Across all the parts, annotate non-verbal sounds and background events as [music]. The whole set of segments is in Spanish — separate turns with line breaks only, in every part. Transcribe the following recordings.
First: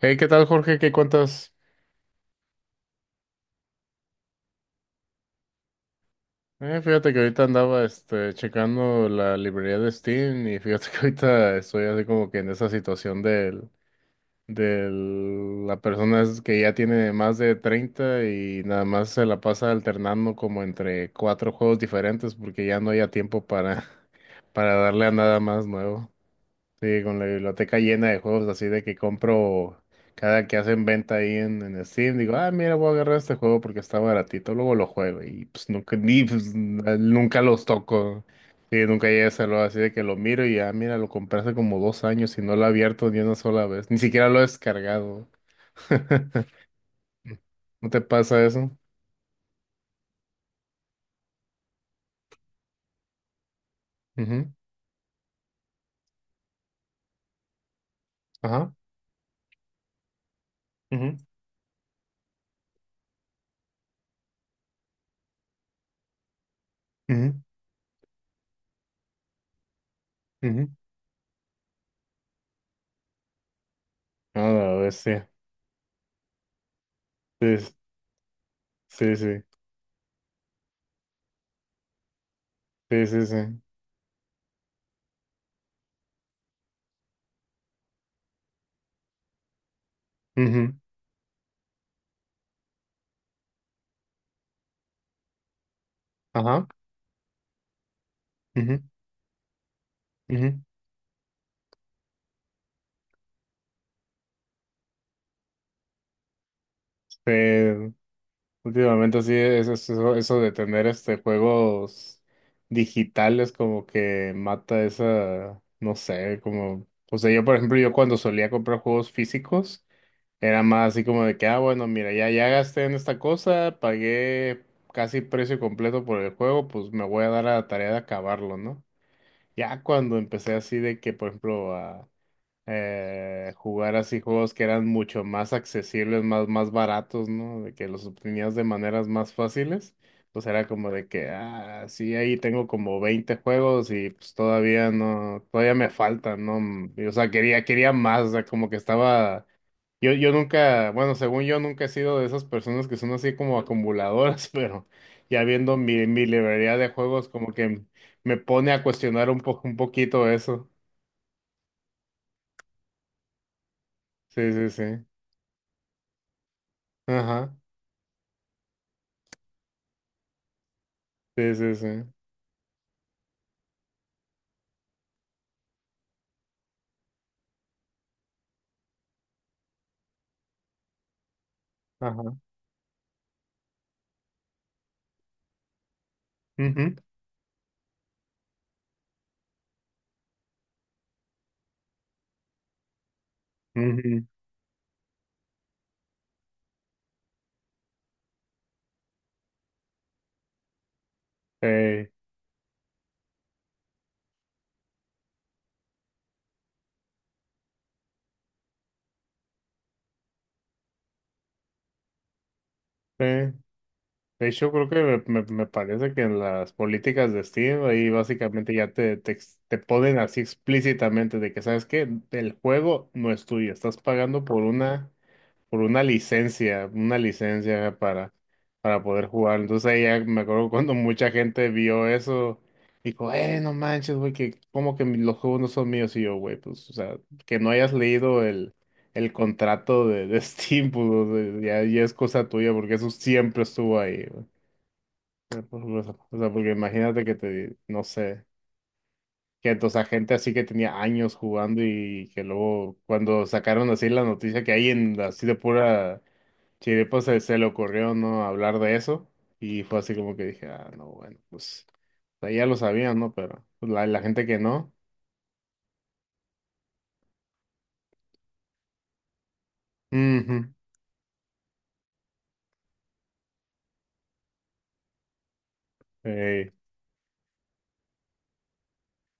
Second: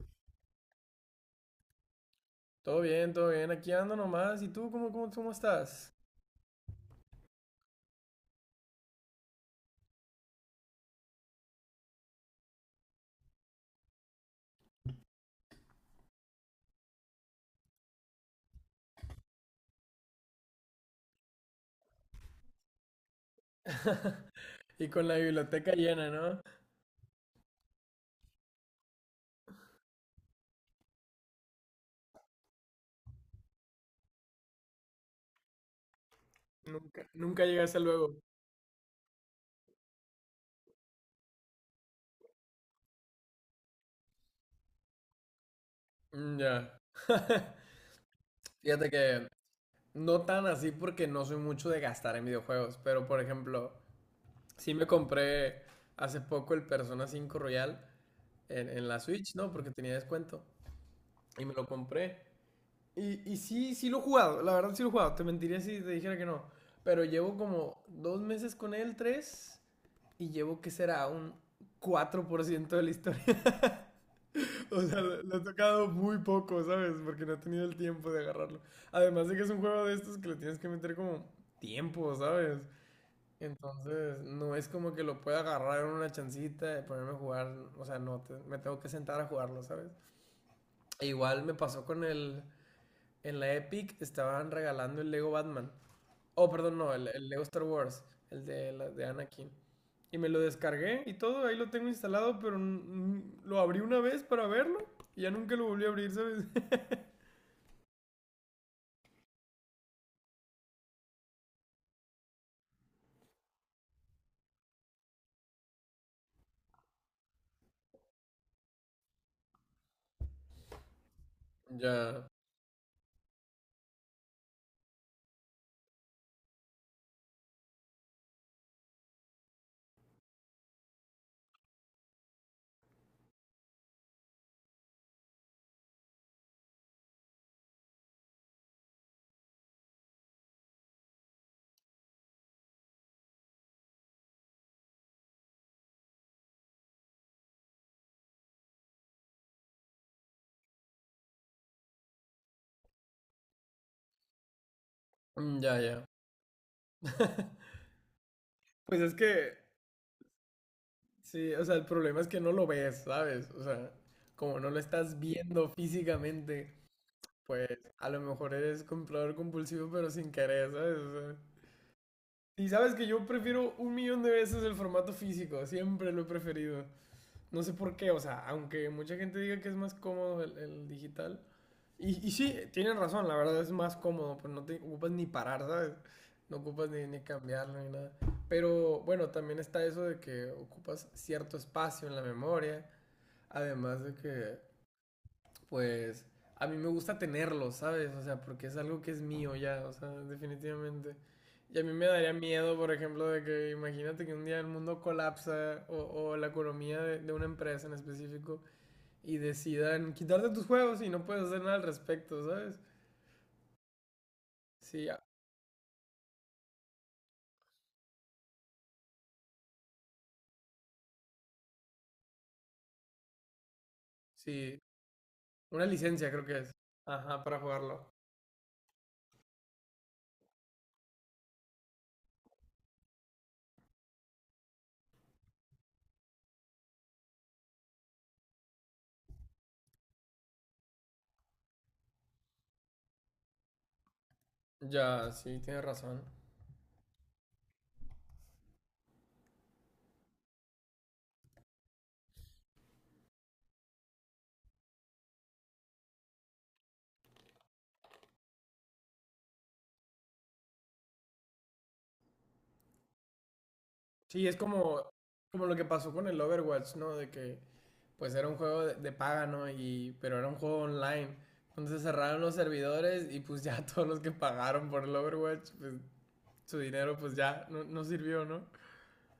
Hey, ¿qué tal, Jorge? ¿Qué cuentas?
Todo bien, todo bien. Aquí ando nomás. ¿Y tú cómo estás?
Fíjate que ahorita andaba checando la librería de Steam y fíjate [laughs] que ahorita estoy así como que en esa situación del, la persona es que ya tiene más de 30 y nada más se la pasa alternando como entre cuatro juegos diferentes porque ya no haya tiempo para,
[laughs]
[laughs] para
Y
darle
con
a
la
nada más
biblioteca
nuevo.
llena, ¿no?
Sí, con la biblioteca llena de juegos así de que compro cada que hacen venta ahí en Steam, digo, ah, mira, voy a agarrar este juego porque está baratito, luego lo juego y pues nunca, ni, pues,
Nunca,
nunca
nunca
los
llegas a luego.
toco. Sí, nunca llegué a hacerlo así de que lo miro y ah, mira, lo compré hace como 2 años y no lo he abierto ni una sola vez, ni siquiera lo he descargado. [laughs]
Mm, ya. [laughs]
¿No te pasa eso?
Fíjate que no tan así porque no soy mucho de gastar en videojuegos, pero por ejemplo,
Ujú.
sí me compré hace poco el Persona 5 Royal
Ajá.
en la Switch, ¿no? Porque tenía descuento.
Ujú,
Y me lo compré. Y sí, sí lo he jugado, la verdad sí lo he jugado, te mentiría si te dijera que no. Pero llevo
ujú,
como dos meses con él, tres, y llevo
ujú.
que será un 4% de la historia. [laughs]
A la
O sea, lo,
bestia.
lo he tocado muy poco, ¿sabes? Porque no he
Sí,
tenido el tiempo de agarrarlo.
sí,
Además de que
sí,
es un juego de estos que le tienes que meter como tiempo, ¿sabes?
sí, sí, sí.
Entonces, no es como que lo pueda agarrar en una chancita y ponerme a jugar. O sea, no, me tengo que sentar a jugarlo, ¿sabes?
Ujú.
E igual me pasó con el en la Epic estaban regalando el Lego Batman. Oh,
Ajá.
perdón, no, el Lego Star Wars, el de,
Ujú,
de Anakin. Y me lo
ujú.
descargué y todo, ahí lo tengo instalado, pero lo abrí una vez para verlo y ya nunca lo volví a abrir, ¿sabes? [laughs]
Sí, últimamente sí, eso, eso de tener juegos digitales como que mata esa, no sé, como, o sea, yo por ejemplo, yo cuando solía comprar juegos físicos, era más así como de que, ah, bueno, mira,
Ya,
ya gasté en esta cosa, pagué casi precio completo por el juego, pues me voy a dar a la tarea de acabarlo, ¿no? Ya cuando empecé así de que, por ejemplo, a jugar así juegos que eran mucho más accesibles, más baratos, ¿no? De que los obtenías de maneras más fáciles, pues era como de que, ah, sí, ahí tengo como 20 juegos y pues todavía no, todavía me faltan, ¿no? Y, o sea, quería más, o sea, como que estaba, yo nunca, bueno, según yo nunca he sido de esas personas que son así como acumuladoras, [laughs] pero ya viendo
ya.
mi librería de juegos, como
[laughs]
que me pone a
Pues es
cuestionar un
que,
poco, un poquito eso.
sí, o sea, el problema es que no lo ves, ¿sabes? O sea,
Sí,
como
sí,
no lo
sí.
estás viendo físicamente, pues a lo mejor eres comprador compulsivo, pero sin querer, ¿sabes? O sea,
Sí, sí, sí.
y sabes que yo prefiero un millón de veces el formato físico, siempre lo he preferido. No sé por qué, o sea, aunque mucha gente diga que es más cómodo el digital. Y
Ajá.
sí, tienen razón, la verdad es más cómodo, pues no te ocupas ni parar, ¿sabes? No ocupas
Ujú,
ni cambiarlo ni nada. Pero bueno, también está eso de que ocupas cierto espacio en la memoria, además de
ujú.
que pues a mí me gusta tenerlo, ¿sabes? O sea, porque es algo que es mío ya, o sea, definitivamente. Y a mí me
Eh,
daría miedo, por ejemplo, de que imagínate que un día el mundo colapsa o la economía de una empresa en específico y decidan quitarte tus juegos y no puedes hacer nada al respecto, ¿sabes?
eh. De hecho, creo que
Sí,
me parece que en las políticas de Steam ahí básicamente ya te ponen así explícitamente de que, ¿sabes qué? El juego no es tuyo, estás pagando
sí,
por
una licencia creo que es.
una
Ajá, para
licencia
jugarlo.
para poder jugar. Entonces ahí ya me acuerdo cuando mucha gente vio eso, dijo, no manches, güey, que como que los juegos no son míos y yo, güey, pues, o sea, que no hayas leído el contrato de [laughs] Steam, pues, o sea, ya es cosa tuya, porque eso siempre estuvo ahí, güey.
Ya, sí,
Pero, pues,
tienes
o sea,
razón.
o sea, porque imagínate que te, no sé, que entonces a gente así que tenía años jugando y que luego cuando sacaron así la noticia que hay en así de pura. Sí, después se le ocurrió no hablar de eso y fue así como que dije, ah, no, bueno, pues o sea, ya lo sabían, ¿no? Pero pues, la gente
Sí, es
que no.
como, como lo que pasó con el Overwatch, ¿no? De que pues era un juego de paga, ¿no? Y, pero era un
Ujú.
juego online. Entonces cerraron los servidores y pues ya [laughs] todos los que pagaron por el Overwatch, pues
Eh.
su dinero pues ya no, no sirvió, ¿no?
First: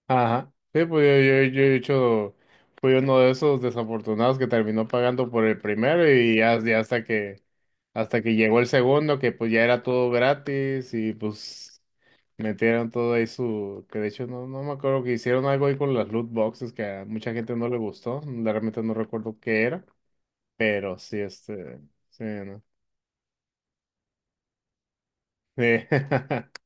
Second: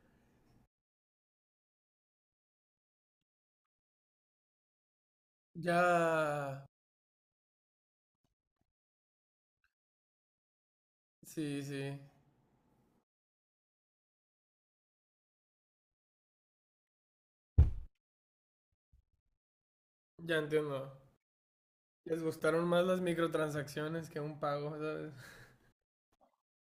Ajá. Sí, pues yo he hecho, fui uno de esos desafortunados que terminó pagando por el primero y
Ya...
ya hasta que llegó el segundo, que pues ya era todo gratis y
Sí,
pues
sí,
metieron todo ahí su, que de hecho no, no me acuerdo que hicieron algo ahí con las loot boxes que a mucha gente no le gustó, realmente no recuerdo qué era.
ya entiendo.
Pero sí, sí,
Les
¿no?
gustaron más las microtransacciones que un pago, ¿sabes?
Sí. [laughs]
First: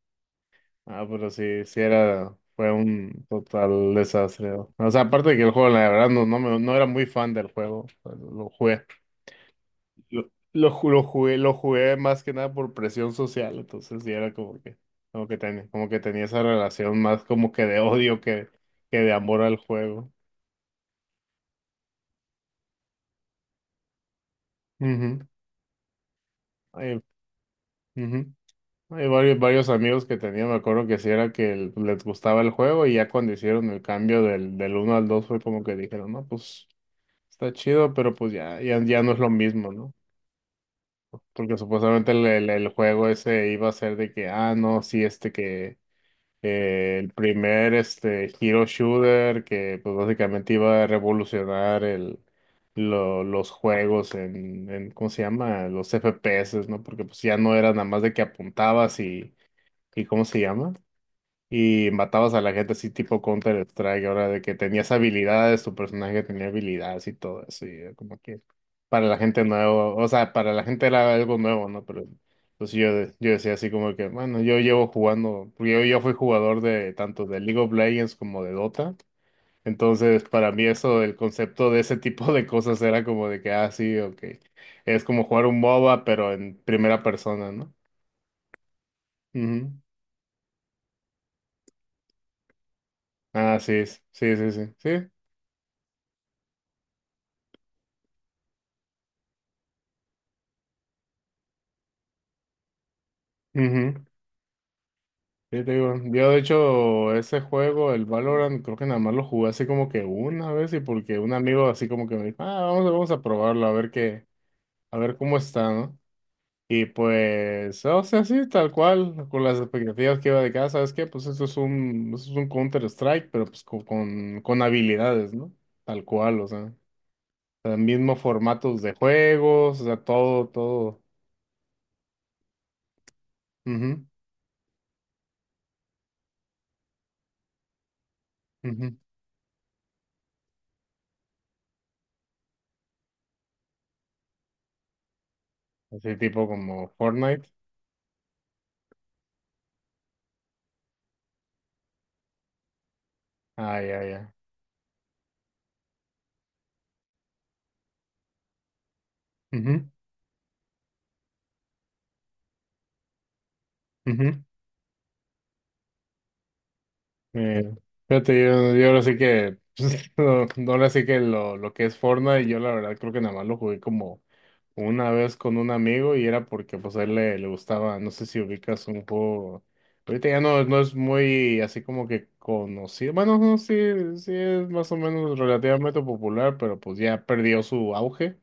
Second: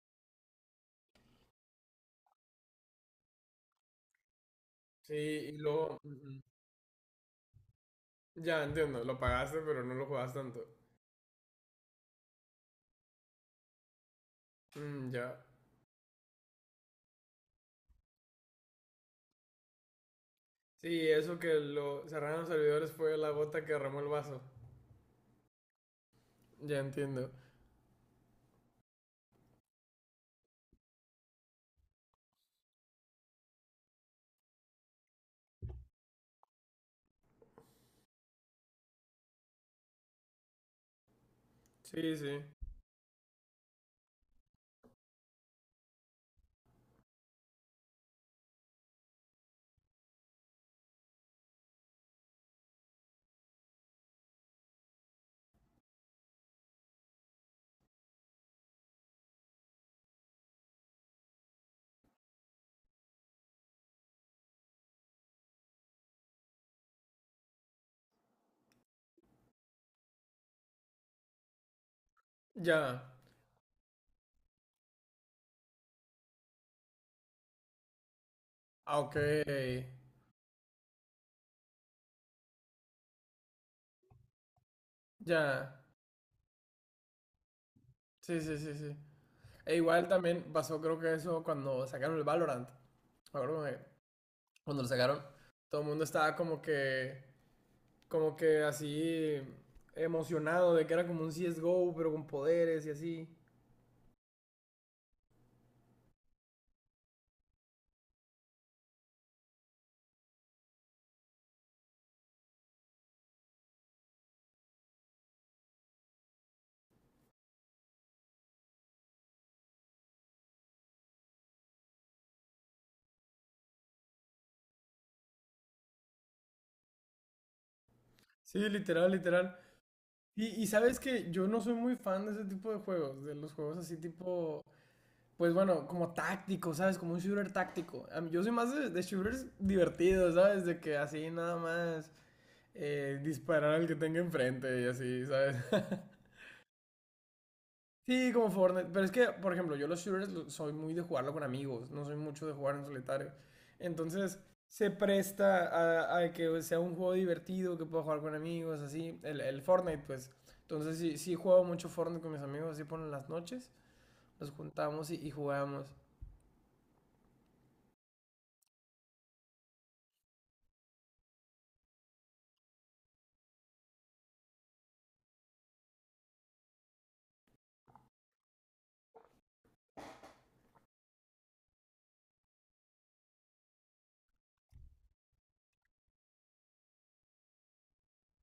Ah, pero sí, sí era, fue un total desastre. O sea,
Sí,
aparte de que el
y
juego, la
luego...
verdad, no, no era muy fan del juego. O sea, lo
ya
jugué,
entiendo, lo pagaste pero no lo jugaste tanto.
lo jugué, lo jugué más que nada por presión social, entonces sí era
Mm, ya.
como que tenía esa relación más como que de odio que de amor al juego.
Sí, eso que lo cerraron los servidores fue la gota que derramó el vaso.
Ujú.
Ya
Ay,
entiendo.
ujú. Hay varios, varios amigos que tenía, me acuerdo que sí era que les gustaba el juego y ya cuando hicieron el cambio del uno al 2 fue como que dijeron, no, pues está chido, pero pues ya, ya, ya no es lo mismo, ¿no? Porque supuestamente
Sí, sí.
el juego ese iba a ser de que, ah, no, sí, este que el primer este hero shooter que pues básicamente iba a revolucionar el, los juegos en, ¿cómo se llama? Los FPS, ¿no? Porque pues ya no era nada más de que apuntabas y... ¿Y cómo se llama? Y matabas a la gente así tipo Counter-Strike, ahora de que tenías habilidades, tu personaje tenía habilidades y todo eso, y era como que para la gente nuevo, o sea, para la gente era algo nuevo, ¿no? Pero pues yo,
Ya.
yo decía así como que, bueno, yo llevo jugando, porque yo fui jugador de tanto de League of Legends como de Dota,
Ah, ok.
entonces para mí eso, el concepto de ese tipo de cosas era como de que, ah, sí, ok, es como jugar un
Ya.
MOBA, pero en primera persona, ¿no?
Sí, sí, sí, sí.
Ujú.
E igual también pasó, creo que eso cuando sacaron el Valorant. Me
Ah,
acuerdo que
sí, sí, sí, sí,
cuando lo
sí.
sacaron, todo el mundo estaba como que así emocionado de que era como un CSGO, pero con poderes y así.
Ujú. Sí, te digo, yo de hecho ese juego, el Valorant, creo que nada más lo jugué así como que una vez y porque un amigo así como que me dijo, ah, vamos, vamos a probarlo, a ver qué, a ver cómo está, ¿no? Y pues, o sea, sí, tal cual, con las expectativas que iba de casa, ¿sabes qué? Pues esto es un Counter-Strike, pero pues con, con habilidades, ¿no? Tal cual, o sea, los mismos
Sí,
formatos de
literal, literal.
juegos, o sea,
Y,
todo,
y sabes
todo.
que yo no soy muy fan de ese tipo de juegos, de los juegos así
Ujú,
tipo, pues bueno, como táctico, ¿sabes? Como un shooter táctico. Yo soy más
ujú.
de shooters divertidos, ¿sabes? De que así nada más disparar al que tenga enfrente y así, ¿sabes? [laughs]
Así tipo como Fortnite.
Sí, como Fortnite. Pero es que, por ejemplo, yo los shooters soy muy de jugarlo con amigos, no soy mucho de jugar en solitario.
Ah, ya, ya.
Entonces, se presta a que sea un juego divertido, que pueda jugar con amigos, así. El
Ujú,
Fortnite, pues. Entonces, sí, sí juego mucho Fortnite con mis amigos, así por las noches.
ujú.
Nos juntamos y jugamos.
Eh, Fíjate, yo ahora sí que, [laughs] no, no, ahora sí que lo que es Fortnite, yo la verdad creo que nada más lo jugué como una vez con un amigo y era porque pues a él le, le gustaba, no sé si ubicas un juego, ahorita ya no, no es muy así como que conocido, bueno, no, sí, sí es más o menos relativamente popular, pero pues ya perdió su auge,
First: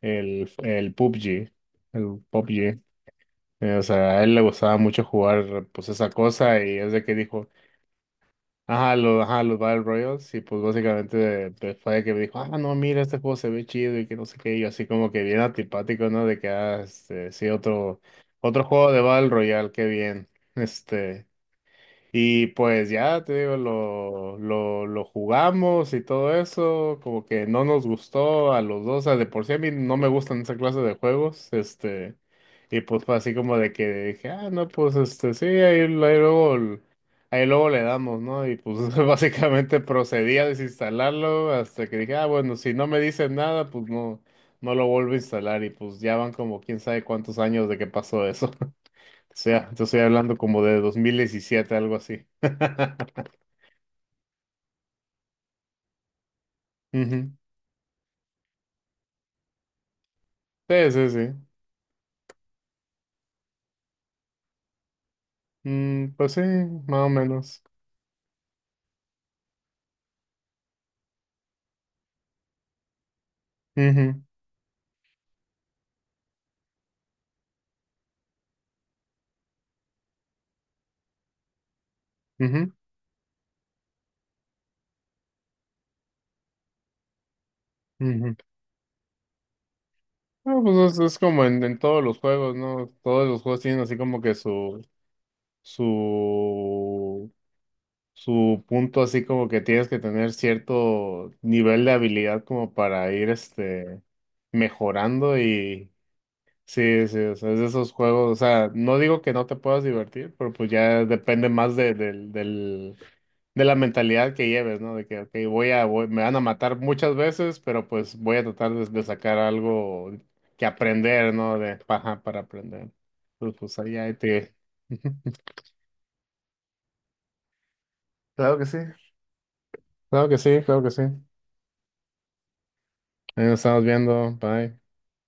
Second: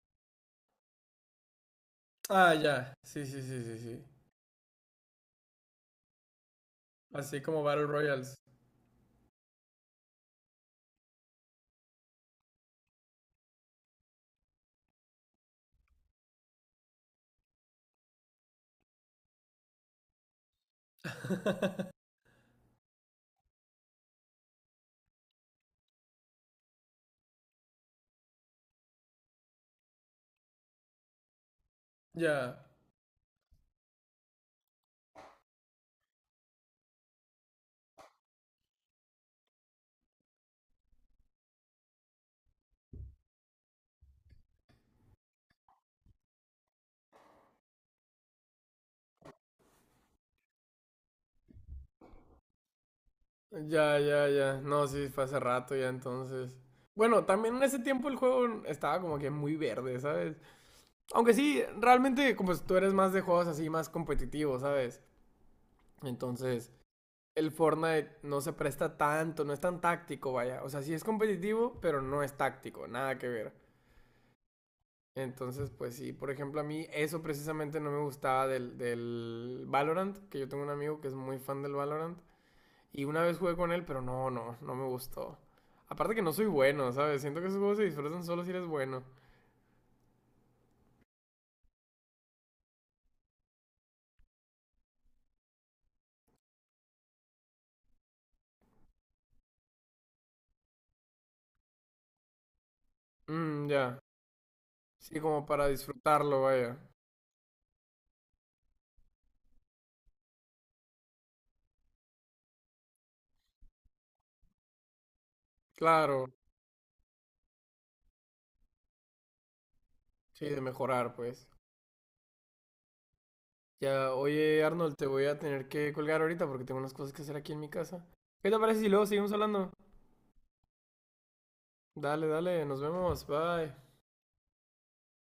el PUBG, el
Ah,
PUBG.
ya. Sí, sí, sí, sí,
O
sí.
sea, a él le gustaba mucho jugar pues esa cosa y es de que
Así
dijo,
como Battle Royals.
ajá, los, ajá, los Battle Royals, y pues básicamente fue de que me dijo, ah, no, mira, este juego se ve chido y que no sé qué, y yo así como que bien antipático, ¿no? De que, ah, este, sí, otro, otro juego de Battle Royale, qué bien, este,
[laughs]
y pues ya, te digo, lo jugamos y todo eso, como que no nos gustó a los dos, o sea, de por sí a mí no me gustan esa clase de juegos, este,
Ya.
y pues fue así como de que dije, ah, no, pues este, sí, ahí, ahí luego le damos, ¿no? Y pues [laughs] básicamente procedí a desinstalarlo hasta que dije, ah, bueno, si no me dicen nada, pues no, no lo vuelvo a instalar y pues ya van como quién sabe cuántos años de que pasó eso. O sea, te estoy hablando como de 2017 algo así. [laughs]
Ya, ya, ya. No, sí, fue hace rato ya entonces. Bueno,
Ujú.
también en ese tiempo el juego estaba como que muy verde, ¿sabes?
Sí, sí,
Aunque
sí.
sí, realmente como tú eres más de juegos así, más competitivos, ¿sabes?
Mm, pues sí,
Entonces,
más o
el
menos.
Fortnite no se presta tanto, no es tan táctico, vaya. O sea, sí es competitivo, pero no es táctico, nada que ver.
Ujú,
Entonces, pues sí, por ejemplo, a mí eso precisamente no me gustaba del Valorant, que yo tengo un amigo que es muy fan del Valorant.
ujú,
Y una vez jugué con él, pero no, no, no me gustó. Aparte que no soy bueno, ¿sabes? Siento que esos juegos se disfrutan
ujú.
solo si eres bueno.
Ah, pues es como en todos los juegos, ¿no? Todos los juegos tienen así como que su, su punto, así como que tienes que tener cierto nivel de habilidad como para ir,
Mmm, ya.
este,
Sí,
mejorando
como para
y
disfrutarlo, vaya.
sí, sí, o sea, es de esos juegos, o sea, no digo que no te puedas divertir, pero pues ya depende más de, del- de la mentalidad que lleves, ¿no? De que, ok, voy a, me
Claro.
van a matar muchas veces, pero pues voy a tratar de sacar algo
Sí, de
que
mejorar,
aprender,
pues.
¿no? De paja para aprender. Pues, pues ahí,
Ya,
ahí te...
oye, Arnold, te voy
[laughs]
a tener que colgar ahorita porque tengo unas cosas que hacer aquí en mi casa. ¿Qué
Claro
te
que sí.
parece si luego
[laughs]
seguimos hablando?
Claro que sí, claro que sí.
Dale, dale, nos vemos,
Ahí nos
bye.
estamos viendo, bye.